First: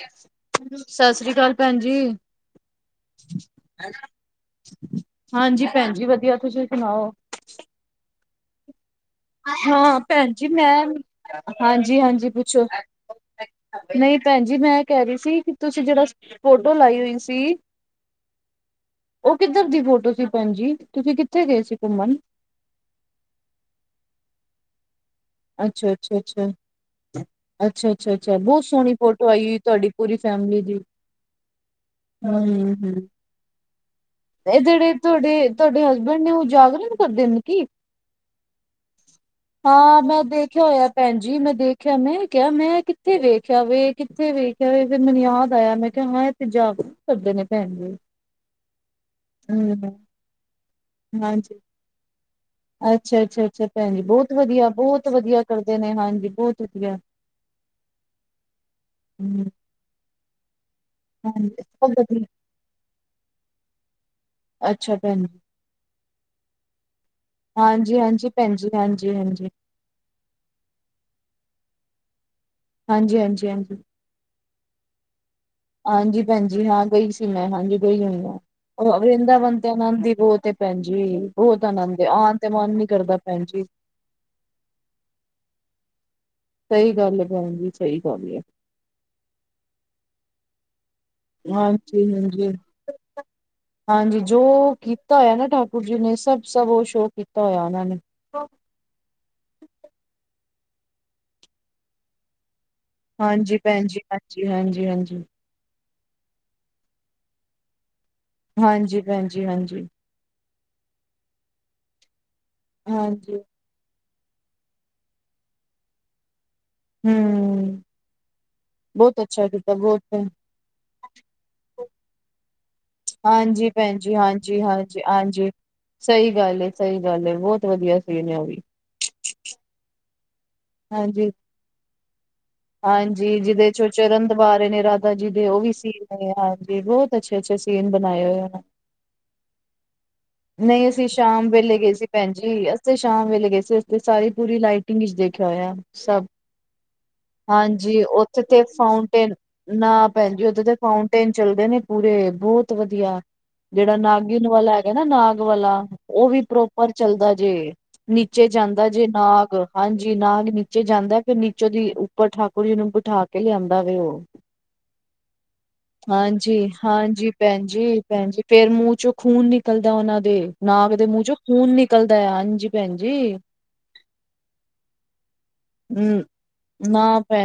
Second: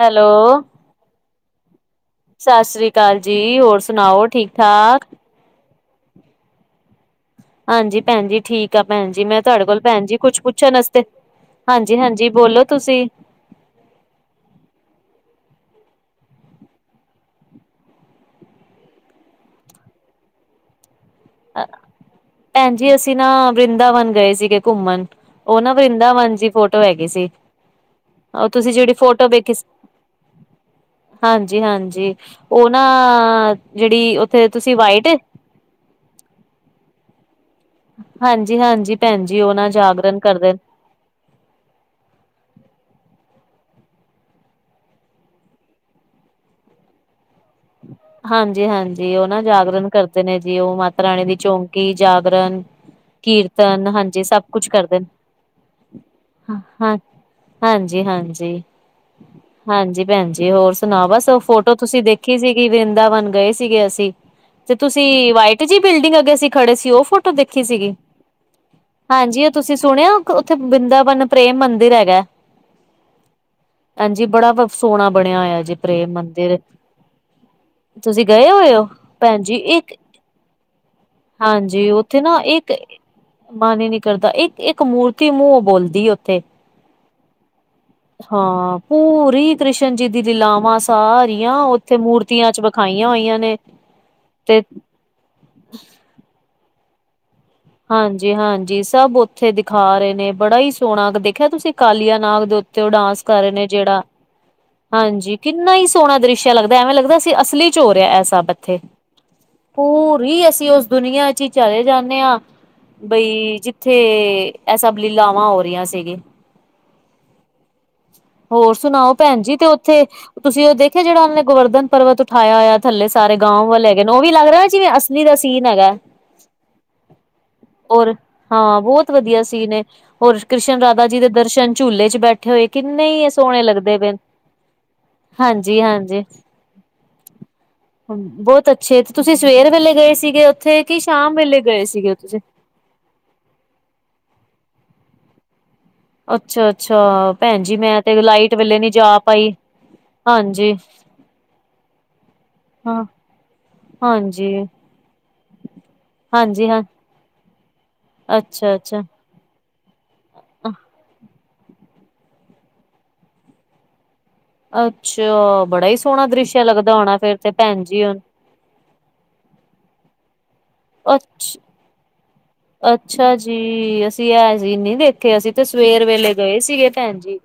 Hello, ਸਤਿ ਸ੍ਰੀ ਅਕਾਲ ਪੈਣ ਜੀ। ਸਤਿ ਸ੍ਰੀ ਅਕਾਲ ਜੀ, ਹੋਰ ਸੁਣਾਓ ਠੀਕ-ਠਾਕ। ਹਾਂਜੀ ਪੈਣ ਜੀ ਵਧੀਆ, ਤੁਸੀਂ ਸੁਣਾਓ। ਹਾਂਜੀ ਪੈਣ ਜੀ ਠੀ ਕਾ ਭੈਨ ਜੀ ਮੈਂ ਤੁਹਾਡੇ ਕੋਲ ਹਾਂ ਭੈਨ ਜੀ ਭੈਣ ਕੁੱਛ ਪੁੱਛਨ ਮੈਂ ਆਸਤੇ ਹਾਂਜੀ-ਹਾਂਜੀ ਬੋਲੋ ਤੁਸੀਂ। ਨਈ ਭੈਨ ਜੀ ਮੈਂ ਇਹ ਕਹਿ ਰੀ ਸੀ ਤੁਸੀਂ ਜਦੋਂ ਫੋਟੋ ਲਾਈ ਹੋਈ ਸੀ ਓਹ ਕਿੱਧਰ ਦੀ ਫੋਟੋ ਸੀ ਭੈਨ ਜੀ ਤੁਸੀਂ ਕਿੱਥੇ ਗਏ ਸੀ ਘੁੰਮਨ? ਭੈਨ ਜੀ ਅਸੀਂ ਨਾ ਵਰਿੰਦਾਵਨ ਗਏ ਸੀਗੇ ਘੁੰਮਨ। ਓਹ ਨਾ ਅੱਛਾ ਅੱਛਾ ਵਰਿੰਦਾਵਨ ਦੀ ਅੱਛਾ ਫੋਟੋ ਹੈਗੀ ਸੀ ਅੱਛਾ ਅੱਛਾ ਅੱਛਾ ਓਹ ਬਹੁਤ ਤੁਸੀਂ ਜੇੜੀ ਸੋਹਣੀ ਫੋਟੋ ਆਈ ਵੇਖੀ ਹੋਈ ਸ ਤੁਹਾਡੀ ਪੂਰੀ ਫੈਮਲੀ ਦੀ। ਹਾਂਜੀ ਹਾਂਜੀ ਹੂੰ ਓ ਨਾ ਹੂੰ ਜੇੜੀ ਇਹ ਜੇੜੇ ਤੁਹਾਡੇ-ਤੁਹਾਡੇ ਹਸਬੈਂਡ ਨੇ ਓਹ ਜਾਗਰਣ ਕਰਦੇ ਨੇ ਕੀ? ਹਾਂਜੀ-ਹਾਂਜੀ ਭੈਨ ਜੀ ਓਹ ਨਾ ਜਾਗਰਨ ਕਰਦੇ ਨ ਭੈਨ ਜੀ ਮੈਂ ਦੇਖਿਆ ਮੈਂ ਕਿਆ ਮੈਂ ਕਿੱਥੇ ਵੇਖਿਆ ਵੇ ਕਿੱਥੇ ਵੇਖਿਆ ਵੇ ਫੇਰ ਮੈਨ ਯਾਦ ਆਇਆ ਮੈਂ ਕਿਆ ਮੈਂ ਜਾਗਰਨ ਕਰਦੇ ਨੇ ਭੈਨ ਜੀ। ਹਾਂਜੀ-ਹਾਂਜੀ ਓਹ ਨਾ ਹੂੰ ਜਾਗਰਨ ਕਰਦੇ ਨੇ ਜੀ ਓਹ ਮਾਤਾ ਰਾਣੀ ਦੀ ਚੌਂਕੀ ਜਾਗਰਨ ਅੱਛਾ-ਅੱਛਾ-ਅੱਛਾ ਭੈਨ ਜੀ ਬੋਤ ਵਧੀਆ ਕਰਦੇ ਬੋਤ ਵਧੀਆ ਕਰਦੇ ਨੇ ਹਾਂਜੀ ਬੋਤ ਵਧੀਆ। ਹਾਂਜੀ-ਹਾਂਜੀ। ਹੂੰ ਹਾਂਜੀ ਭੈਨ ਜੀ ਹੋਰ ਸੁਨਾੳ ਬਸ ਓਹ ਹਾਂਜੀ ਫੋਟੋ ਸਭ ਤੁਸੀਂ ਵਧੀਆ ਦੇਖੀ ਸੀਗੀ ਵਰਿੰਦਾਵਨ ਗਏ ਸੀਗੇ ਅਸੀਂ। ਤੇ ਅੱਛਾ ਭੈਣ ਤੁਸੀਂ ਵਾਈਟ ਜੀ ਬਿਲਡਿੰਗ ਅੱਗੇ ਸੀਂ ਖੜੇ ਸੀ ਓ ਫੋ ਟੋ ਦੇਖੀ ਸੀਗੀ ਹਾਂਜੀ ਹਾਂਜੀ ਭੈਣ ਜੀ ਹਾਂਜੀ ਓ ਤੁਸੀਂ ਸੁਣਿਆ ਉੱਥੇ ਬਿੰਦਾਵਨ ਪ੍ਰੇਮ ਮੰਦਿਰ ਹੈਗਾ। ਹਾਂਜੀ-ਹਾਂਜੀ-ਹਾਂਜੀ। ਹਾਂਜੀ ਬੜਾ ਵ ਸੋਣਾ ਬਣਿਆ ਹੋਇਆ ਜੇ। ਪ੍ਰੇਮ ਹਾਂਜੀ ਭੈਨ ਮੰਦਿਰ ਜੀ ਹਾਂ ਗਈ ਸੀ ਮੈਂ ਹਾਂਜੀ। ਗਈ ਹੋਈ ਤੁਸੀਂ ਆਂ ਗਏ ਹੋਏ ਹੋ ਓਹ ਭੈਣ ਜੀ ਵਰਿੰਦਾਵਨ ਤੇ ਇੱਕ ਆਨੰਦ ਈ ਬੋਤ ਏ ਭੈਨ ਜੀ ਬੋਤ ਹਾਂਜੀ ਆਨੰਦ ਐ ਉੱਥੇ ਆਨ ਨਾ ਤੇ ਇੱਕ ਮਨ ਨੀ ਕਰਦਾ। ਭੈਣ ਜੀ। ਮਨ ਈ ਨੀ ਕਰਦਾ ਇੱਕ-ਇੱਕ ਮੂਰਤੀ ਮੂੰਓ ਬੋਲਦੀ ਓਥੇ। ਸਈ ਗੱਲ ਐ ਭੈਨ ਜੀ। ਸਹੀ ਗੱਲ ਹੈ ਹਾਂ ਪੂਰੀ ਕ੍ਰਿਸ਼ਨ ਜੀ ਦੀ ਲੀਲਾਵਾਂ ਸਾ ਰੀਆਂ ਉੱਥੇ ਹਾਂਜੀ ਮੂਰਤੀਆਂ ਹਾਂਜੀ ਚ ਵਖਾਈਆਂ ਹੋਈਆਂ ਨੇ ਹਾਂਜੀ ਜੋ ਤੇ ਕੀਤਾ ਹੋਇਆ ਨਾ ਠਾਕੁਰ ਜੀ ਨੇ ਸਭ-ਸਭ ਓ ਸ਼ੋਅ ਕੀਤਾ ਹੋਇਆ ਓਨਾਂ ਨੇ। ਜੀ ਹਾਂਜੀ ਸਭ ਉੱਥੇ ਦਿਖਾ ਰੇ ਨੇ ਬੜਾ ਈ ਸੋਣਾ ਦੇਖਿਆ ਤੁਸੀਂ ਕਾਲੀਆ ਨਾਗ ਦੇ ੳਤ ਤੇ ਓਹ ਡਾਂਸ ਕਰ ਰੇ ਹਾਂਜੀ ਨੇ ਭੈਣ ਜੀ ਜੇੜਾ ਹਾਂਜੀ ਹਾਂਜੀ। ਕਿੰਨਾ ਈ ਸੋਣਾ ਦ੍ਰਿਸ਼ ਐ ਲੱਗਦਾ ਐਵੇਂ ਲੱਗਦਾ ਅਸੀ ਅਸਲੀ ਚ ਹੋ ਰਿਹਾ ਇਹ ਸਭ। ਅਥੇ ਹਾਂਜੀ ਭੈਣ ਜੀ ਹਾਂਜੀ ਪੂਰੀ ਅਸੀਂ ਉਸ ਦੁਨੀਆਂ ਚ ਈ ਚਲੇ ਜਾਂਨੇ ਆ। ਹਾਂਜੀ ਬਈ ਜਿੱਥੇ ਇਹ ਸਬ ਲੀਲਾਵਾਂ ਹੋ ਰੀਆਂ ਸੀਗੀ। ਹੂੰ। ਹੋਰ ਸੁਨਾਓ ਭੈਨ ਜੀ ਤੇ ਉੱਥੇ ਬਹੁਤ ਤੁਸੀਂ ਓਹ ਦੇਖਿਆ ਜੇੜਾ ਓ ਨੇ ਗੋਵਰਧਨ ਪਰਵਤ ਉਠਾਇਆ ਹੋਇਆ ਥੱਲੇ ਸਾਰੇ ਗਾਓ ਹਾਂਜੀ ਵਾਲੇ ਭੈਣ ਹੈਗੇ ਨੇ ਜੀ ਓ ਵੀ ਲੱਗ ਹਾਂਜੀ ਰਿਆ ਜਿਵੇਂ ਹਾਂਜੀ ਅਸਲੀ ਦਾ ਹਾਂਜੀ ਸੀਨ ਹੈਗਾ। ਸਹੀ ਗੱਲ ਏ, ਸਹੀ ਗੱਲ ਏ, ਬਹੁਤ ਵਧੀਆ ਹੋਰ ਸੀਨ ਹੈ ਉਹ ਵੀ ਹਾਂ ਬੋਤ ਵਧੀਆ ਸੀਨ ਏ ਹੋਰ ਕ੍ਰਿਸ਼ਨ ਰਾਧਾ ਜੀ ਦੇ ਹਾਂਜੀ ਦਰਸ਼ਨ ਝੂਲੇ ਚ ਬੈਠੇ ਹੋਏ। ਕਿੰਨੇ ਹੀ ਹਾਂਜੀ ਸੋਹਣੇ ਜਿਦੇ ਚੋਂ ਲੱਗਦੇ ਪਏ ਚਰਨ ਦਬਾ ਰੇ ਨੇ ਰਾਧਾ ਜੀ ਦੇ ਓ ਵੀ ਸੀ ਹਾਂਜੀ ਬੋਤ ਅੱਛੇ-ਅੱਛੇ ਸੀਨ ਬਨਾਏ ਹੋਏ ਆ ਛੇ ਤੇ ਤੁਸੀਂ ਸਵੇਰ ਵੇਲੇ ਗਏ ਸੀਗੇ ਉੱਥੇ ਨਹੀਂ ਕਿ ਸ਼ਾਮ ਵੇਲੇ ਗਏ ਸੀਗੇ ੳਥੇ? ਅਸੀ ਸ਼ਾਮ ਵੇਲੇ ਗਏ ਸੀ ਸਾਰੀ ਪੂਰੀ ਲਾਈਟਿੰਗ ਇਚ ਦੇਖਿਆ ਹੋਇਆ। ਸਭ ਅੱਛਾ ਅੱਛਾ ਭੈਣ ਜੀ ਮੈਂ ਹਾਂਜੀ ਓਥੇ ਲਾਈਟ ਤੇ ਵੇਲੇ ਨੀ ਜਾ ਫਾਊਂਟੇਨ ਪਾਈ ਨਾ ਭੈਨ ਜੀ ਓਥੇ ਹਾਂਜੀ ਤੇ ਫਾਊ ਟੇਨ ਚੱਲਦੇ ਨੇ ਪੂਰੇ ਬੋਤ ਹਾਂ ਵਧੀਆ ਜੇੜਾ ਨਾਗਿਨ ਹਾਂਜੀ ਵਾਲਾ ਹ। ਹੈਗਾ ਨਾ ਨਾਗ ਵਾਲਾ ਓਹ ਵੀ ਹਾਂਜੀ ਹਾਂ ਪ੍ਰੋਪਰ ਚੱਲਦਾ ਜੇ ਨੀਚੇ ਅੱਛਾ ਜਾਂਦਾ ਅੱਛਾ ਜੇ ਨਾਗ। ਹਾਂਜੀ ਨਾਗ ਨੀਚੇ ਜਾਂਦਾ ਫੇਰ ਨੀਚੋ ਦੀ ਉੱਪਰ ਠਾਕੁਰ ਜੀ ਨੂੰ ਬਠਾ ਕੇ ਲਿਆਂਦਾ ਵੇ ਓ ਅੱਛਾ ਬੜਾ ਹੀ ਸੋਹਣਾ ਦ੍ਰਿਸ਼ ਹਾਂਜੀ, ਲੱਗਦਾ ਹੋਣਾ ਹਾਂਜੀ, ਫੇਰ ਤੇ ਭੈਣਜੀ, ਹੁਣ ਭੈਣ ਜੀ। ਫੇਰ ਮੂੰਹ 'ਚੋਂ ਖੂਨ ਨਿਕਲਦਾ ਓਨਾਂ ਦੇ, ਨਾਗ ਦੇ ਮੂੰਹ 'ਚੋਂ ਖੂਨ ਨਿਕਲਦਾ ਐ, ਹਾਂਜੀ! ਅੱਛਾ ਜੀ! ਅਸੀਂ ਐ ਸੀਨ ਨੀ ਦੇਖੇ, ਅਸੀਂ ਤੇ ਸਵੇਰ ਹੂੰ, ਵੇਲੇ ਗਏ ਸੀਗੇ ਨਾ ਭੈਣ ਜੀ।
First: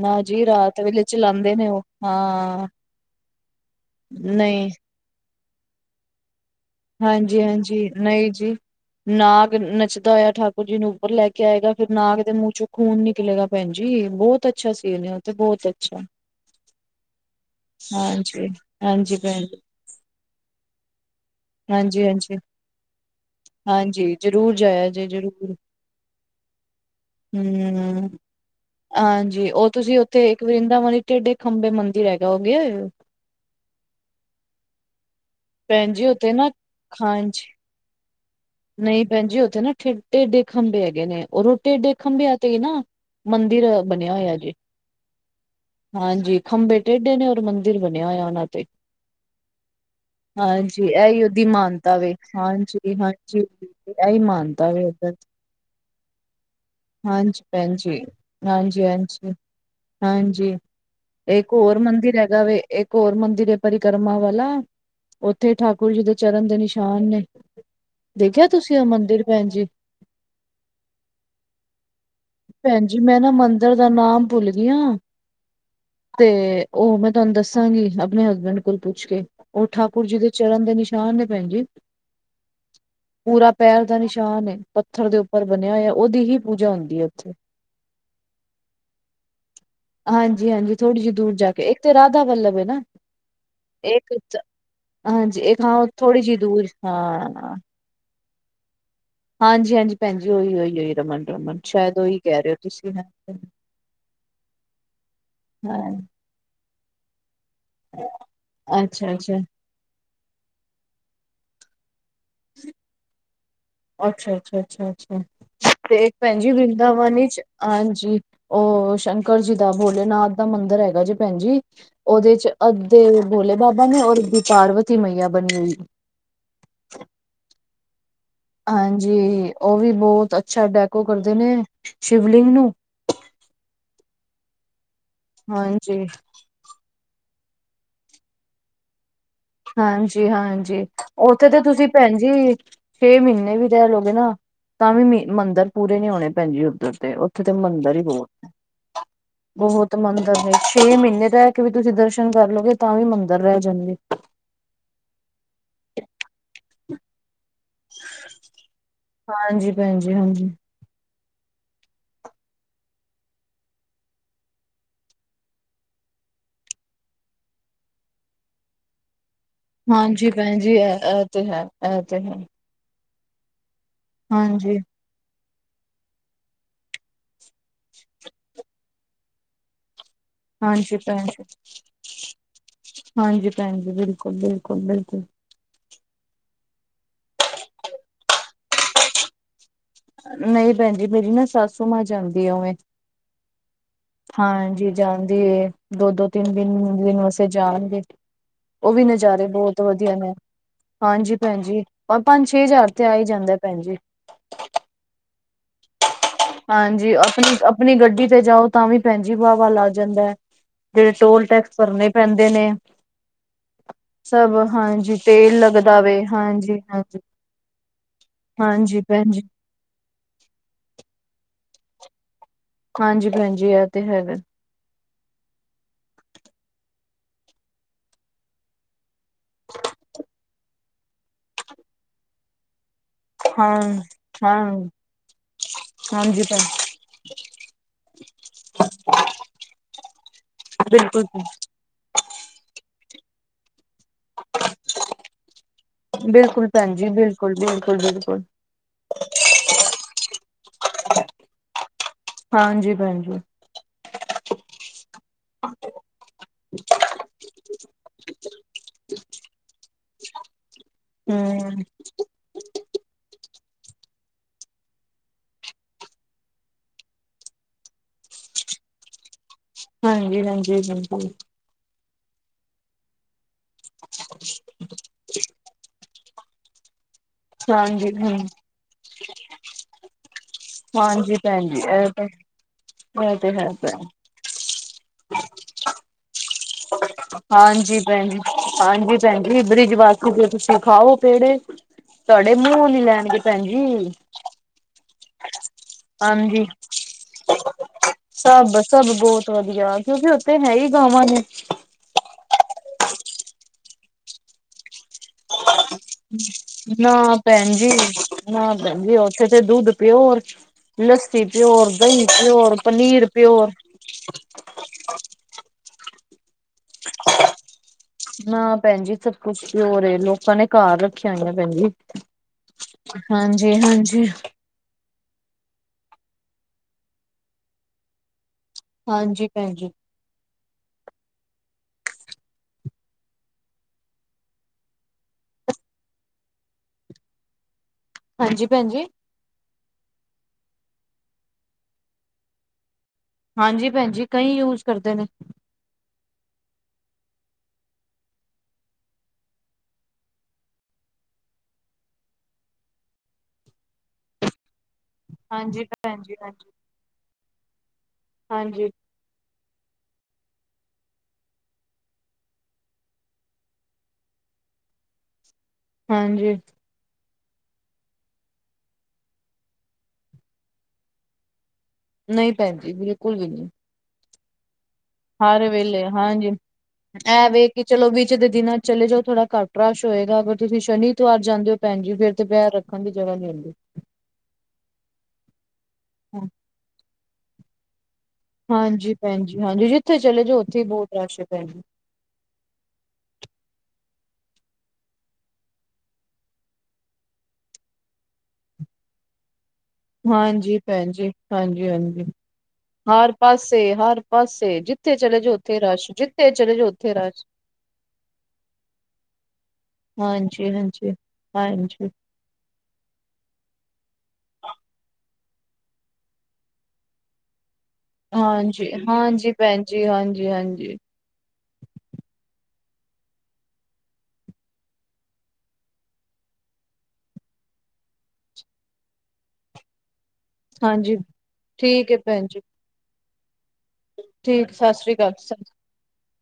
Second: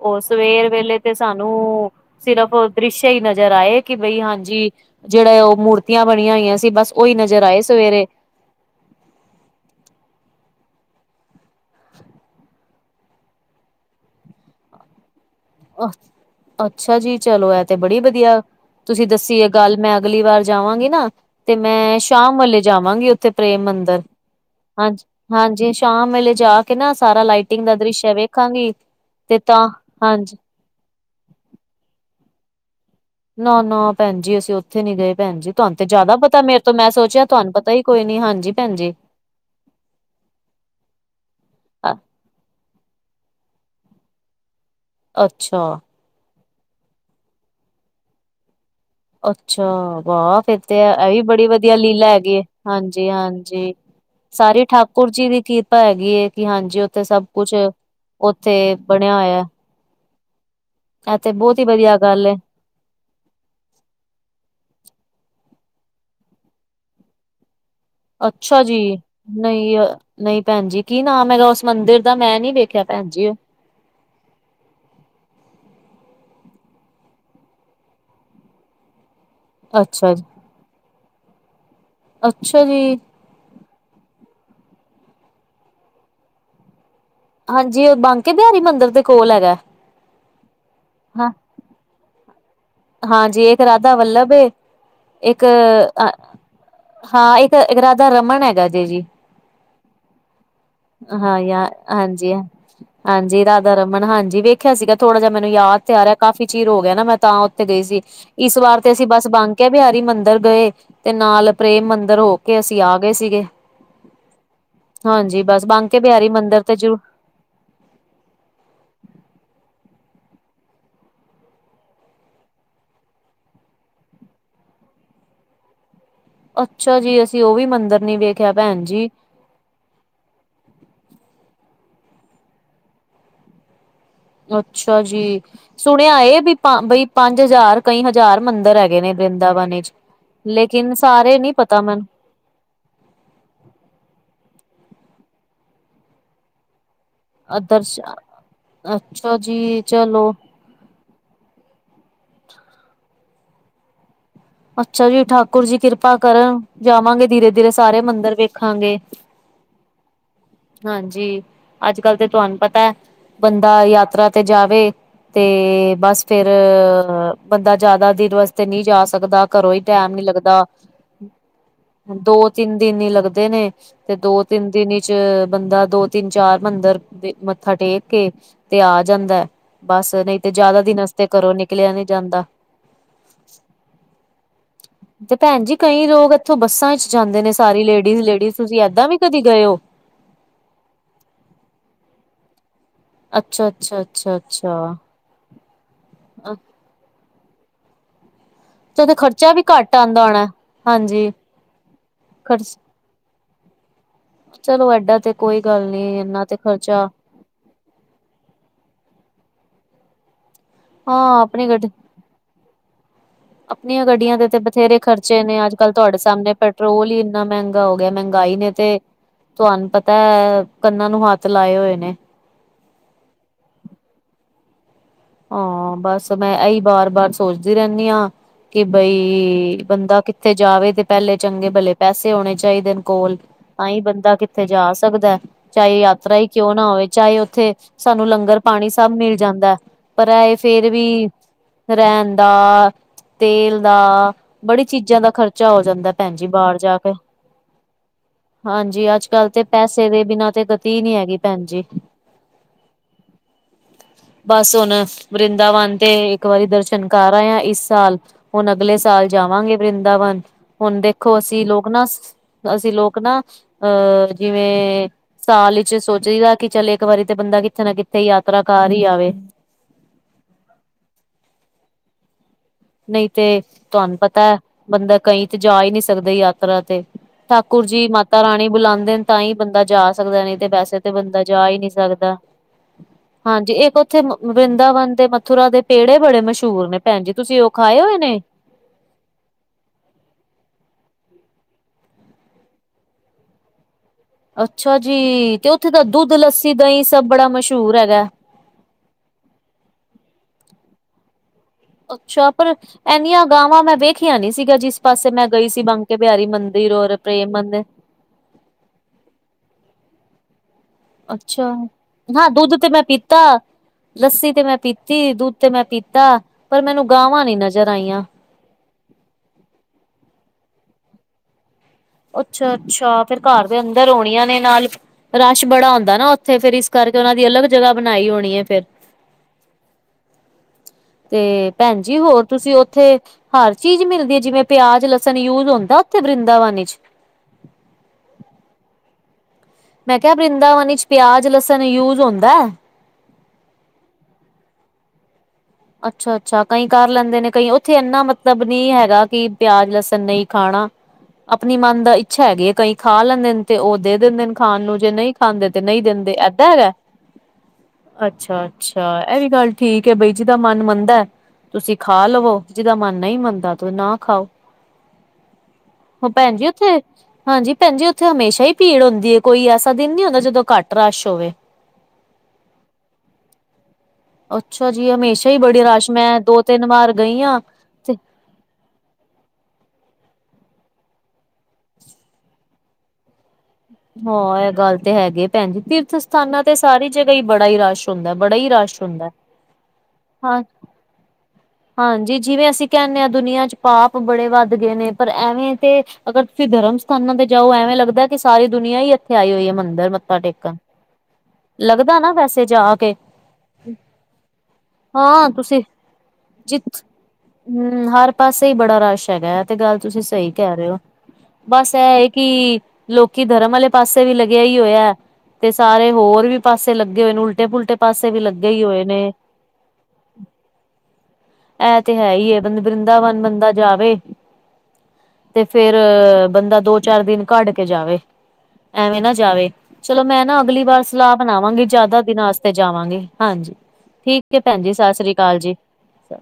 ਓਰ ਨਾ ਜੀ ਸਵੇਰ ਰਾਤ ਵੇਲੇ ਤੇ ਸਾਨੂੰ ਚਲਾਉਂਦੇ ਨੇ ਉਹ ਸਿਰਫ਼, ਹਾਂ। ਦ੍ਰਿਸ਼ਯ ਈ ਨਜ਼ਰ ਆਏ ਕੀ ਬਈ ਨਹੀਂ, ਹਾਂਜੀ ਜਿਹੜਾ ਉਹ ਮੂਰਤੀਆਂ ਬਣੀਆਂ ਹੋਈਆਂ ਸੀ, ਬਸ ਉਹੀ ਹਾਂਜੀ ਨਜ਼ਰ ਆਏ ਹਾਂਜੀ, ਸਵੇਰੇ ਨਹੀਂ ਜੀ। ਨਾਗ ਨੱਚਦਾ ਹੋਇਆ, ਠਾਕੁਰ ਜੀ ਨੂੰ ਉੱਪਰ ਲੈ ਕੇ ਆਏਗਾ। ਫਿਰ ਨਾਗ ਦੇ ਮੂੰਹ 'ਚੋਂ ਖੂਨ ਨਿਕਲੇਗਾ ਭੈਣ ਜੀ, ਬਹੁਤ ਅੱਛਾ ਸੀਨ ਉੱਥੇ ਬਹੁ ਅ ਅੱਛਾ ਜੀ, ਚਲੋ ਐ ਤੇ ਬੜੀ ਵਧੀਆ ਹਾਂਜੀ। ਤੁਸੀਂ ਹਾਂਜੀ ਦੱਸੀ ਭੈਣ ਇਹ ਜੀ, ਗੱਲ, ਮੈਂ ਅਗਲੀ ਵਾਰ, ਜਾਵਾਂਗੇ ਨਾ ਤੇ ਮੈਂ ਹਾਂਜੀ-ਹਾਂਜੀ, ਸ਼ਾਮ ਹਾਂਜੀ ਵੇਲੇ ਜਾਵਾਂਗੀ ਉੱਥੇ ਪ੍ਰੇਮ ਮੰਦਿਰ, ਹਾਂਜੀ ਜ਼ਰੂਰ ਜਾਇਆ ਹਾਂਜੀ ਜੇ ਜ਼ਰੂਰ, ਹਾਂਜੀ ਸ਼ਾਮ ਵੇਲੇ ਜਾ ਕੇ ਕਿ ਨਾ ਸਾਰਾ, ਲਾਈਟਿੰਗ ਦਾ ਹੂੰ। ਦ੍ਰਿਸ਼ ਹੈ ਵੇਖਾਂਗੀ। ਤੇ ਹਾਂਜੀ ਤਾਂ ਉਹ ਤੁਸੀਂ ਉੱਥੇ, ਹਾਂਜੀ ਇੱਕ ਵਰਿੰਦਾਵਨ ਢੇਡ ਖੰਬੇ ਮੰਦਿਰ ਹੈਗਾ, ਉਹ ਗਿਆ ੳ? ਨਾ ਨਾ ਭੈਣਜੀ, ਅਸੀਂ ਉੱਥੇ ਨੀ ਗਏ ਭੈਣ ਜੀ, ਤੁਹਾਨੂੰ ਤੇ ਭੈਣ ਜੀ ਜਿਆਦਾ ਉੱਥੇ ਪਤਾ ਨਾ ਮੇਰੇ ਤੋਂ ਮੈਂ ਸੋਚਿਆ ਹਾਂਜੀ ਤੁਹਾਨੂੰ ਪਤਾ ਹੀ ਕੋਈ ਨੀ, ਹਾਂਜੀ। ਭੈਣ ਜੀ ਨਹੀਂ ਭੈਣਜੀ ਉੱਥੇ ਨਾ ਟੇਡੇ ਖੰਭੇ ਹੈਗੇ ਨੇ, ਉਹ ਰੋਟੇਡੇ ਖੰਭੇ ਤੇ ਹੀ ਨਾ ਮੰਦਿਰ ਬਣਿਆ ਹੋਇਆ ਜੇ। ਅੱਛਾ। ਹਾਂਜੀ ਖੰਭੇ ਟੇਢੇ ਨੇ, ਔਰ ਮੰਦਿਰ ਬਣਿਆ ਹੋਇਆ ਉਹਨਾਂ ਤੇ ਅੱਛਾ ਵਾਹ! ਫਿਰ ਤੇ ਹਾਂਜੀ ਇਹ ਵੀ ਇਹੀ ਉਹਦੀ ਬੜੀ ਵਧੀਆ ਮਾਨਤਾ ਲੀਲਾ ਵੇ ਹੈਗੀ, ਹਾਂਜੀ, ਹਾਂਜੀ। ਇਹੀ ਸਾਰੇ ਮਾਨਤਾ ਵੇ ਠਾਕੁਰ ਉੱਧਰ ਜੀ ਦੀ ਕਿਰਪਾ ਹੈਗੀ ਹੈ, ਕਿ ਹਾਂਜੀ ਉੱਥੇ ਸਭ ਹਾਂਜੀ ਕੁਛ ਭੈਣ ਜੀ ਉੱਥੇ ਹਾਂਜੀ ਬਣਿਆ ਹਾਂਜੀ ਹੋਇਆ, ਹਾਂਜੀ ਇਹ ਤੇ ਇੱਕ ਬਹੁਤ ਹੀ ਹੋਰ ਵਧੀਆ ਮੰਦਿਰ ਗੱਲ ਏ। ਹੈਗਾ ਇੱਕ ਹੋਰ ਮੰਦਿਰ ਪਰਿਕਰਮਾ ਵਾਲਾ, ਉੱਥੇ ਠਾਕੁਰ ਜੀ ਦੇ ਚਰਨ ਦੇ ਨਿਸ਼ਾਨ ਨੇ ਦੇਖਿਆ ਅੱਛਾ ਜੀ ਤੁਸੀਂ ਉਹ ਮੰਦਿਰ? ਭੈਣ ਜੀ, ਨਹੀਂ, ਨਹੀਂ ਭੈਣ ਜੀ, ਕੀ ਨਾਮ ਹੈਗਾ ਉਸ ਮੰਦਿਰ ਦਾ, ਮੈਂ ਨੀ ਵੇਖਿਆ ਭੈਣ ਜੀ ਉਹਦਾ ਨਾਮ ਭੁੱਲ ਗਈ ਆ। ਤੇ ਉਹ ਮੈਂ ਤੁਹਾਨੂੰ ਦੱਸਾਂਗੀ, ਆਪਣੇ ਹਸਬੈਂਡ ਕੋਲ ਪੁੱਛ ਕੇ ਉਹ ਠਾਕੁਰ ਜੀ ਦੇ ਚਰਨ ਦੇ ਨਿਸ਼ਾਨ ਨੇ, ਭੈਣ ਜੀ। ਅੱਛਾ ਜੀ! ਪੂਰਾ ਪੈਰ ਦਾ ਨਿਸ਼ਾਨ, ਪੱਥਰ ਦੇ ਉੱਪਰ ਬਣਿਆ ਹੋਇਆ, ਉਹਦੀ ਹੀ ਪੂਜਾ ਹੁੰਦੀ ਹੈ ਉੱਥੇ। ਹਾਂਜੀ ਉਹ, ਬਾਂਕੇ ਬਿਹਾਰੀ ਮੰਦਿਰ ਦੇ ਕੋਲ ਹੈਗਾ? ਹਾਂਜੀ ਹਾਂਜੀ ਥੋੜ੍ਹੀ ਜੀ ਹਾਂ ਦੂਰ ਜਾ ਕੇ, ਇੱਕ ਤਾਂ ਰਾਧਾ ਵਾਲਾ ਵੇ ਨਾ, ਹਾਂਜੀ ਰਾਧਾ ਇੱਕ ਵੱਲਭ ਏ ਹਾਂਜੀ, ਇੱਕ ਹਾਂ ਥੋੜ੍ਹੀ ਜਿਹੀ ਦੂਰ, ਇੱਕ ਹਾਂ ਰਾਧਾ ਰਮਨ ਹੈਗਾ ਜੀ। ਹਾਂਜੀ ਹਾਂਜੀ ਭੈਣ ਜੀ ਉਹੀ ਉਹੀ ਉਹੀ ਰਮਨ ਹਾਂ ਰਮਨ ਯ ਸ਼ਾਇਦ ਉਹੀ ਹਾਂਜੀ, ਕਹਿ ਰਹੇ ਹੋ ਤੁਸੀਂ। ਹਾਂ ਹਾਂਜੀ ਰਾਧਾ ਰਮਨ ਹਾਂਜੀ, ਵੇਖ ਵੇਖਿਆ ਸੀਗਾ ਥੋੜਾ ਜਿਹਾ ਮੈਨੂੰ ਯਾਦ ਹਾਂ, ਤੇ ਆ ਰਿਹਾ, ਕਾਫ਼ੀ ਚਿਰ ਹੋ ਗਿਆ ਨਾ ਮੈਂ ਤਾਂ ਉਥੇ ਗਈ ਸੀ। ਇਸ ਵਾਰ ਤੇ ਅਸੀਂ ਅੱਛਾ ਬਸ ਅੱਛਾ ਬਾਂਕੇ ਬਾਂਕੇ ਬਿਹਾਰੀ ਮੰਦਿਰ ਗਏ, ਤੇ ਨਾਲ ਪ੍ਰੇਮ ਮੰਦਿਰ ਹੋ ਕੇ ਅਸੀਂ ਆ ਗਏ ਸੀਗੇ। ਅੱਛਾ, ਅੱਛਾ, ਅੱਛਾ, ਹਾਂਜੀ ਬਸ ਅੱਛਾ, ਤੇ ਬਾਂਕੇ ਇਕ ਬਿਹਾਰੀ ਭੈਣ ਜੀ ਮੰਦਿਰ ਤੇ ਜ਼ਰੂਰ ਵਰਿੰਦਾਵਨ ਵਿਚ ਹਾਂਜੀ ਉਹ ਸ਼ੰਕਰ ਜੀ ਦਾ, ਭੋਲੇਨਾਥ ਦਾ ਮੰਦਿਰ ਹੈਗਾ ਜੇ ਭੈਣ ਜੀ ਉਹਦੇ 'ਚ ਅੱਧੇ ਭੋਲੇ ਬਾਬਾ ਨੇ, ਔਰ ਪਾਰਵਤੀ ਮਈਆ ਬਣੀ ਹੋਈ। ਅੱਛਾ ਜੀ! ਅਸੀਂ ਉਹ ਵੀ ਮੰਦਿਰ ਨੀ ਵੇਖ ਹਾਂਜੀ, ਉਹ ਵੀ ਬਹੁਤ ਅੱਛਾ ਡੈਕੋ ਕਰਦੇ ਨੇ, ਸ਼ਿਵਲਿੰਗ ਨੂੰ। ਅੱਛਾ ਜੀ! ਹਾਂਜੀ ਸੁਣਿਆ ਵੀ ਬਈ ਪੰਜ ਹਜ਼ਾਰ, ਕਈ ਹਜ਼ਾਰ ਮੰਦਿਰ ਹੈਗੇ ਨੇ ਵਰਿੰਦਾਵਨ ਹਾਂਜੀ ਹਾਂਜੀ, ਉੱਥੇ ਤਾਂ ਪਤਾ ਤੁਸੀਂ ਮੈਨੂੰ ਭੈਣ ਜੀ ਛੇ ਮਹੀਨੇ ਵੀ ਰਹਿ ਲੋਂਗੇ ਨਾ ਤਾਂ ਵੀ ਮੰਦਿਰ ਪੂਰੇ ਨੀ ਹੋਣੇ ਭੈਣ ਜੀ ਉੱਧਰ ਦੇ, ਉੱਥੇ ਦੇ ਅੱਧਰ ਮੰਦਿਰ ਹੀ ਬਹੁਤ ਨੇ ਅੱਛਾ ਜੀ ਬਹੁਤ ਚਲੋ ਮੰਦਿਰ ਨੇ ਛੇ ਮਹੀਨੇ ਰਹ, ਕਿ ਵੀ ਤੁਸੀਂ ਦਰਸ਼ਨ ਕਰ ਲਓਗੇ ਤਾਂ ਵੀ ਮੰਦਿਰ ਰਹਿ ਜਾਂਣਗੇ, ਅੱਛਾ ਜੀ ਠਾਕੁਰ ਜੀ ਕਿਰਪਾ ਕਰਨ ਜਾਵਾਂਗੇ ਧੀਰੇ ਧੀਰੇ, ਧੀਰੇ ਸਾਰੇ ਮੰਦਿਰ ਵੇਖਾਂਗੇ, ਹਾਂਜੀ ਭੈਣ ਜੀ ਹਾਂਜੀ ਹਾਂਜੀ, ਅੱਜ ਕੱਲ ਤੇ ਤੁਹਾਨੂੰ ਪਤਾ ਹੈ ਬੰਦਾ ਯਾਤਰਾ ਤੇ ਜਾਵੇ, ਤੇ ਬਸ ਫੇਰ ਬੰਦਾ ਜ਼ਿਆਦਾ ਦਿਨ ਵਾਸਤੇ ਨਹੀਂ ਜਾ ਸਕਦਾ। ਘਰੋਂ ਹੀ ਟਾਈਮ ਨੀ ਹਾਂਜੀ ਭੈਣ ਲੱਗਦਾ ਜੀ ਇਹ ਇਹ ਤੇ ਹੈ ਇਹ ਤੇ ਹੈ ਦੋ ਤਿੰਨ ਦਿਨ ਹੀ ਲੱਗਦੇ ਨੇ ਤੇ ਦੋ ਤਿੰਨ ਹਾਂਜੀ ਦਿਨ ਹੀ,, ਚ ਬੰਦਾ ਦੋ ਤਿੰਨ ਚਾਰ ਮੰਦਿਰ ਦੇ ਮੱਥਾ ਟੇਕ ਕੇ ਤੇ ਆ ਜਾਂਦਾ ਹੈ, ਬਸ ਨਹੀਂ ਤੇ ਜ਼ਿਆਦਾ ਹਾਂਜੀ ਦਿਨ ਭੈਣ ਵਾਸਤੇ ਜੀ ਘਰੋਂ ਨਿਕਲਿਆ ਨਹੀਂ ਜਾਂਦਾ, ਹਾਂਜੀ ਭੈਣ ਜੀ ਬਿਲਕੁਲ, ਬਿਲਕੁਲ, ਬਿਲਕੁਲ ਤੇ ਭੈਣ ਜੀ ਕਈ ਲੋਕ ਇੱਥੋਂ ਬੱਸਾਂ 'ਚ' ਜਾਂਦੇ ਨੇ ਸਾਰੀ ਲੇਡੀਜ਼ ਲੇਡੀਜ਼ ਤੁਸੀਂ ਏਦਾਂ ਵੀ ਕਦੀ ਗਏ ਹੋ। ਨਹੀਂ ਭੈਣ ਜੀ ਮੇਰੀ ਨਾ ਸਾਸੂ ਮਾਂ ਜਾਂਦੀ ਉਵੇਂ, ਅੱਛਾ, ਅੱਛਾ ਅ ਹਾਂਜੀ, ਜਾਂਦੀ ਹੈ ਦੋ ਦੋ ਤਿੰਨ ਅੱਛਾ ਦਿਨ ਦਿਨ ਵਸਤੇ ਜਾਣਗੇ, ਉਹ ਵੀ ਤੇ ਤੇ ਨਜ਼ਾਰੇ ਖਰਚਾ ਵੀ ਬਹੁਤ ਘੱਟ ਵਧੀਆ ਆਉਂਦਾ ਨੇ, ਹੋਣਾ। ਹਾਂਜੀ, ਭੈਣ ਜੀ ਪੰਜ ਛੇ ਖਰਚ ਹਜ਼ਾਰ ਤੇ ਆ ਹੀ ਜਾਂਦਾ ਭੈਣ ਜੀ, ਚਲੋ ਏਡਾ ਤੇ ਕੋਈ ਗੱਲ ਨੀ ਇਹਨਾ ਤੇ, ਖਰਚਾ ਹਾਂਜੀ ਆਪਣੀ ਆਪਣੀ ਗੱਡੀ ਤੇ ਜਾਓ ਤਾਂ ਵੀ ਭੈਣ ਜੀ ਵਾਵਾ ਲੱਗ ਜਾਂਦਾ, ਜਿਹੜੇ ਹਾਂ ਟੋਲ ਆਪਣੀ ਟੈਕਸ ਗੱਡੀ ਪਰਨੇ ਪੈਂਦੇ ਨੇ, ਆਪਣੀਆਂ ਗੱਡੀਆਂ ਦੇ ਸਭ ਤੇ ਬਥੇਰੇ ਹਾਂਜੀ ਖਰਚੇ ਨੇ ਤੇਲ ਅੱਜ ਕੱਲ੍ਹ ਲੱਗਦਾ ਤੁਹਾਡੇ ਵੇ ਸਾਹਮਣੇ ਹਾਂਜੀ ਪੈਟਰੋਲ ਹਾਂਜੀ ਹੀ, ਕਿੰਨਾ ਮਹਿੰਗਾ ਹੋ ਗਿਆ ਮਹਿੰਗਾਈ ਨੇ ਤੇ ਹਾਂਜੀ ਭੈਣ ਜੀ ਤੁਹਾਨੂੰ ਪਤਾ ਹੈ ਕੰਨਾਂ ਨੂੰ ਹੱਥ ਲਾਏ ਹੋਏ ਨੇ, ਹਾਂਜੀ, ਭੈਣਜੀ ਇਹ ਤੇ ਹੈਗਾ। ਹਾਂ, ਬਸ ਮੈਂ ਇਹੀ ਬਾਰ ਬਾਰ ਸੋਚਦੀ ਰਹਿੰਦੀ ਹਾਂ ਕਿ ਬਈ, ਕੀ ਬੰਦਾ ਕਿੱਥੇ ਜਾਵੇ ਤੇ ਪਹਿਲੇ ਚੰਗੇ ਭਲੇ ਪੈਸੇ ਹੋਣੇ ਚਾਹੀਦੇ ਨੇ, ਕੋਲ ਹਾਂ ਤਾਂ ਹੀ ਬੰਦਾ ਹਾਂ ਕਿੱਤੇ ਜਾ ਸਕਦਾ। ਚਾਹੇ ਯਾਤਰਾ ਹਾਂਜੀ ਹੀ ਕਿਉਂ ਭੈਣ ਨਾ ਹੋਵੇ ਚਾਹੇ ਉੱਥੇ ਸਾਨੂੰ ਲੰਗਰ ਪਾਣੀ ਸਭ ਮਿਲ ਜਾਂਦਾ। ਪਰ ਇਹ ਫੇਰ ਬਿਲਕੁਲ ਵੀ ਰਹਿਣ ਦਾ ਤੇਲ ਦਾ, ਬੜੀ ਚੀਜ਼ਾਂ ਦਾ ਖ਼ਰਚਾ ਹੋ ਜਾਂਦਾ ਭੈਣ ਜੀ ਬਾਹਰ ਜਾ ਕੇ, ਬ ਬਿਲਕੁਲ, ਹਾਂਜੀ, ਅੱਜ ਕੱਲ੍ਹ ਤੇ ਪੈਸੇ ਦੇ ਬਿਨਾਂ ਤੇ ਗਤੀ ਨਹੀਂ ਹੈਗੀ ਭੈਣ ਜੀ, ਹਾਂਜੀ, ਭੈਣਜੀ, ਬਸ ਹੁਣ ਵਰਿੰਦਾਵਨ ਤੇ ਇੱਕ ਵਾਰੀ ਦਰਸ਼ਨ, ਕਰਆਏ ਆ ਇਸ ਸਾਲ ਹੁਣ ਅਗਲੇ ਸਾਲ ਜਾਵਾਂਗੇ ਵ੍ਰਿੰਦਾਵਨ, ਹੁਣ ਦੇਖੋ ਅਸੀਂ ਹਮ ਲੋਕ ਨਾ ਸ ਅਸੀਂ ਲੋਕ ਨਾ ਅਹ ਜਿਵੇਂ ਸਾਲ ਵਿਚ ਸੋਚੀ ਦਾ ਕਿ ਚੱਲ ਇੱਕ ਵਾਰੀ ਤੇ ਬੰਦਾ ਕਿੱਤੇ ਨਾ ਕਿੱਤੇ ਯਾਤਰਾ ਕਰ ਹੀ ਆਵੇ, ਹਾਂਜੀ, ਹਾਂਜੀ ਬਿਲਕੁਲ। ਨਹੀਂ ਤੇ ਤੁਹਾਨੂੰ ਪਤਾ ਹੈ ਬੰਦਾ ਕਈ ਤੇ ਜਾਈ ਈ ਨਹੀ ਸਕਦੇ ਯਾਤਰਾ ਤੇ, ਠਾਕੁਰ ਜੀ ਹਾਂਜੀ ਹ ਮਾਤਾ ਰਾਣੀ ਬੁਲਾਉਂਦੇ ਨੇ ਤਾਂ ਹੀ ਬੰਦਾ ਜਾ ਸਕਦਾ ਹੈ, ਨ ਤੇ ਵੈਸੇ ਤਾਂ ਹਾਂਜੀ ਬੰਦਾ ਭੈਣ ਜਾ ਹੀ ਜੀ ਨਹੀਂ ਇਹ ਤੇ ਸਕਦਾ ਇਹ ਤੇ ਹੈ ਹਾਂਜੀ ਇੱਕ ਭੈਣ ਉੱਥੇ ਮ ਵਰਿੰਦਾਵਨ ਦੇ ਮਥੁਰਾ ਦੇ ਪੇੜੇ ਬੜੇ ਮਸ਼ਹੂਰ ਨੇ ਭੈਣ ਜੀ ਤੁਸੀਂ ਉਹ, ਹਾਂਜੀ ਖਾਏ ਹੋਏ ਭੈਣ ਨੇ ਜੀ ਹਾਂਜੀ ਭੈਣ ਜੀ ਬ੍ਰਿਜ ਵਾਸੀ ਦੇ ਤੁਸੀਂ ਖਾਓ ਪਹੜੇ, ਤੁਹਾਡੇ ਮੂੰਹੋਂ ਨੀ ਲੈਣਗੇ ਭੈਣ ਜੀ, ਅੱਛਾ ਜੀ ਤੇ ਉੱਥੇ ਦਾ ਦੁੱਧ ਹਾਂਜੀ ਲੱਸੀ ਦਹੀਂ ਸਭ ਬੜਾ ਮਸ਼ਹੂਰ ਹੈਗਾ। ਸਭ- ਸਭ ਬਹੁਤ ਵਧੀਆ, ਕਿਉਂਕਿ ਉੱਥੇ ਹੈ ਹੀ ਗਾਵਾਂ ਨੇ। ਅੱਛਾ, ਪਰ ਇੰਨੀਆਂ ਗਾਵਾਂ ਮੈਂ ਵੇਖੀਆਂ ਨੀ ਸੀਗਾ, ਜਿਸ ਪਾਸੇ ਮੈਂ ਗਈ ਸੀ ਬ ਨਾ ਭੈਣ ਜੀ, ਨਾ ਭੈਣ ਜੀ, ਉਥੇ ਤੇ ਦੁੱਧ ਪਿਓਰ ਲੱਸੀ ਅੱਛਾ, ਪਿਓਰ, ਦਹੀਂ ਹਾਂ ਦੁੱਧ ਪਿਓਰ, ਤੇ ਮੈਂ ਪਨੀਰ ਪੀਤਾ ਪਿਓਰ ਲੱਸੀ ਤੇ ਮੈਂ ਪੀਤੀ, ਦੁੱਧ ਤੇ ਮੈਂ ਪੀਤਾ, ਪਰ ਮੈਨੂੰ ਗਾਵਾਂ ਨੀ ਨਜ਼ਰ ਆਈਆਂ ਨਾ ਭੈਣ ਜੀ, ਸਭ ਕੁਛ ਪਿਓਰ ਹੈ, ਲੋਕਾਂ ਨੇ ਘਰ ਰੱਖਿਆ ਹੋਇਆ ਭੈਣ ਜੀ। ਅੱਛਾ ਅੱਛਾ, ਫੇਿਰ ਘਰ ਹਾਂਜੀ ਦੇ ਅੰਦਰ ਹਾਂਜੀ ਹੋਣੀਆਂ ਨੇ ਨਾਲ ਰਸ਼ ਬੜਾ ਹੁੰਂਦਾ ਨਾ ਉੱਥੇ, ਫੇਿਰ ਇਸ ਕਰਕੇ ਉਹਨਾਂ ਦੀ ਅਲੱਗ ਜਗ੍ਹਾ ਬਣਾਈ ਹੋਣੀ ਹੈ ਫੇਿਰ ਹਾਂਜੀ, ਭੈਣ ਜੀ। ਤੇ ਭੈਣ ਜੀ, ਹੋਰ ਤੁਸੀਂ ਉੱਥੇ ਹਰ ਚੀਜ਼ ਮਿਲਦੀ ਹੈ, ਜਿਵੇਂ ਪਿਆਜ, ਲਸਣ, ਯੂਜ ਹੁੰਦਾ ਉੱਥੇ ਵਰਿੰਦਾਵਨ 'ਚ? ਹਾਂਜੀ, ਭੈਣਜੀ? ਮੈਂ ਕਿਹਾ, ਵਰਿੰਦਾਵਨੀ 'ਚ ਪਿਆਜ, ਲਸਣ ਯੂਜ ਹੁੰਦਾ? ਹਾਂਜੀ ਭੈਣਜੀ, ਕਈ ਯੂਜ ਕਰਦੇ ਨੇ। ਅੱਛਾ ਅੱਛਾ, ਕਈ ਕਰ ਲੈਂਦੇ ਨੇ ਕਈ, ਉੱਥੇ ਇੰਨਾ ਮਤਲਬ ਨੀ ਹੈਗਾ ਕਿ ਪਿਆਜ ਲਸਣ ਨਹੀਂ ਖਾਣਾ। ਆਪਣੀ ਮਨ ਦਾ ਇੱਛਾ ਹੈਗੀ ਹੈ ਕਈ ਖਾ ਲੈਂਦੇ ਨੇ, ਤੇ ਉਹ ਦੇ ਦਿੰਦੇ ਨੇ ਖਾਣ ਨੂੰ, ਜੇ ਨਹੀਂ ਖਾਂਦੇ ਤੇ ਹਾਂਜੀ ਨਹੀਂ ਭੈਣ ਦਿੰਦੇ, ਜੀ ਹਾਂਜੀ ਏਦਾਂ ਹੈਗਾ? ਅੱਛਾ ਹਾਂਜੀ ਅੱਛਾ, ਇਹ ਵੀ ਗੱਲ ਠੀਕ ਹੈ ਬਈ ਜਿਹਦਾ ਮਨ ਮੰਨਦਾ ਤੁਸੀਂ ਖਾ ਲਵੋ, ਜਿਦਾ ਮਨ ਨਹੀਂ ਮੰਨਦਾ ਤੁਸੀ ਨਾ ਖਾਓ। ਹੋ ਭੈਣ ਹਾਂਜੀ ਜੀ ਉੱਥੇ ਹਾਂਜੀ ਭੈਣ ਜੀ, ਉੱਥੇ ਹਮੇਸ਼ਾ ਹੀ ਭੀੜ ਹੁੰਦੀ ਹੈ, ਕੋਈ ਐਸਾ ਦਿਨ ਨੀ ਹੁੰਦਾ ਜਦੋਂ ਘੱਟ ਰਸ਼ ਹੋਵੇ? ਨਹੀਂ ਭੈਣ ਜੀ, ਬਿਲਕੁਲ ਵੀ ਨਹੀਂ। ਅੱਛਾ ਜੀ, ਹਮੇਸ਼ਾ ਹੀ ਹਰ ਬੜੀ ਵੇਲੇ ਰਸ਼, ਮੈਂ ਹਾਂਜੀ ਦੋ ਤਿੰਨ ਵਾਰ ਗਈ ਐ ਹਾਂ ਵੇ ਕਿ ਤੇ ਚਲੋ ਵਿੱਚ ਦੇ ਦਿਨਾਂ ਚਲੇ ਜਾਓ, ਥੋੜਾ ਘੱਟ ਰਸ਼ ਹੋਏਗਾ। ਅਗਰ ਤੁਸੀਂ ਸ਼ਨੀ, ਤਵਾਰ ਜਾਂਦੇ ਹੋ ਭੈਣ ਜੀ, ਫੇਰ ਤੇ ਪੈਰ ਰੱਖਣ ਦੀ ਜਗ੍ਹਾ ਨਹੀਂ ਆਉਦੀ। ਹਾਂ ਇਹ ਗੱਲ ਤੇ ਹੈਗੀ ਭੈਣ ਜ, ਤੀਰਥ ਸਥਾਨਾਂ ਤੇ ਸਾਰੀ ਜਗ੍ਹਾ ਹੀ ਬੜਾ ਹੀ ਰਸ਼ ਹੁੰਦਾ, ਬੜਾ ਹੀ ਰਸ਼ ਹਾਂਜੀ ਹੁੰਦਾ। ਭੈਣਜੀ ਹਾਂਜੀ, ਜਿੱਥੇ ਚਲੇ ਜਾ ਹਾਂ ਉੱਥੇ ਹੀ ਬਹੁਤ ਰਸ਼ ਹੈ ਭੈਣ ਜੀ। ਹਾਂਜੀ ਜਿਵੇਂ ਅਸੀਂ ਕਹਿੰਦੇ ਹਾਂ, ਦੁਨੀਆਂ 'ਚ ਪਾਪ ਬੜੇ ਵੱਧ ਗਏ ਨੇ ਪਰ ਐਵੇਂ ਤੇ ਅਗਰ ਤੁਸੀਂ ਧਰਮ ਸਥਾਨਾਂ ਤੇ ਜਾਓ, ਐਵੇਂ ਲੱਗਦਾ ਕਿ ਸਾਰੀ ਦੁਨੀਆ ਹੀ ਇੱਥੇ ਆਈ ਹੋਈ ਹੈ ਮੰਦਿਰ ਮੱਥਾ ਟੇਕਣ। ਹਾਂਜੀ ਭੈਣ ਜੀ, ਹਾਂਜੀ ਲੱਗਦਾ ਹਾਂਜੀ। ਨਾ ਵੈਸੇ ਜਾ ਕੇ ਹਰ ਪਾਸੇ, ਹਰ ਪਾਸੇ, ਜਿੱਥੇ ਚਲੇ ਹਾਂ ਜਾ ਉੱਥੇ ਤੁਸੀਂ ਰਸ਼, ਜਿੱਥੇ ਚਲੇ ਜਿੱਥ ਜਾਓ ਉੱਥੇ ਰਸ਼ ਹਮ, ਹਰ ਪਾਸੇ ਹੀ ਬੜਾ ਰਸ਼ ਹੈਗਾ ਹੈ ਤੇ ਗੱਲ ਤੁਸੀਂ ਸਹੀ ਕਹਿ ਰਹੇ ਹੋ। ਹਾਂ। ਬਸ ਹੈ ਕਿ, ਲੋਕੀ ਧਰਮ ਵਾਲੇ ਪਾਸੇ ਵੀ ਲੱਗਿਆ ਹੀ ਹੋਇਆ। ਤੇ ਸਾਰੇ ਹੋਰ ਵੀ ਪਾਸੇ ਲੱਗੇ ਹੋਏ ਨੇ, ਉਲਟੇ ਪੁਲਟੇ ਪਾਸੇ ਵੀ ਲੱਗੇ ਹੀ ਹਾਂਜੀ ਹੋਏ ਨੇ। ਹਾਂਜੀ ਭੈਣ ਜੀ, ਹਾਂਜੀ ਹਾਂਜੀ। ਇਹ ਤੇ ਹੈ ਹੀ ਹੈ, ਵਰਿੰਦਾਵਨ ਬੰਦਾ ਜਾਵੇ ਤੇ ਫੇਿਰ, ਬੰਦਾ ਦੋ ਚਾਰ ਦਿਨ ਕੱਢ ਕੇ ਜਾਵੇ‌। ਐਵੇਂ ਨਾ ਜਾਵੇ, ਚਲੋ ਮੈਂ ਨਾ ਅਗਲੀ ਵਾਰ ਹਾਂਜੀ ਸਲਾਹ ਬਣਾਵਾਂਗੀ, ਠੀਕ ਹੈ ਜ਼ਿਆਦਾ ਦਿਨਾਂ ਭੈਣ ਜੀ ਵਾਸਤੇ ਜਾਵਾਂਗੇ, ਹਾਂਜੀ ਠੀਕ ਹੈ ਭੈਣ ਜੀ, ਸਤਿ ਸ੍ਰੀ ਅਕਾਲ ਜੀ। ਅੱਛਾ।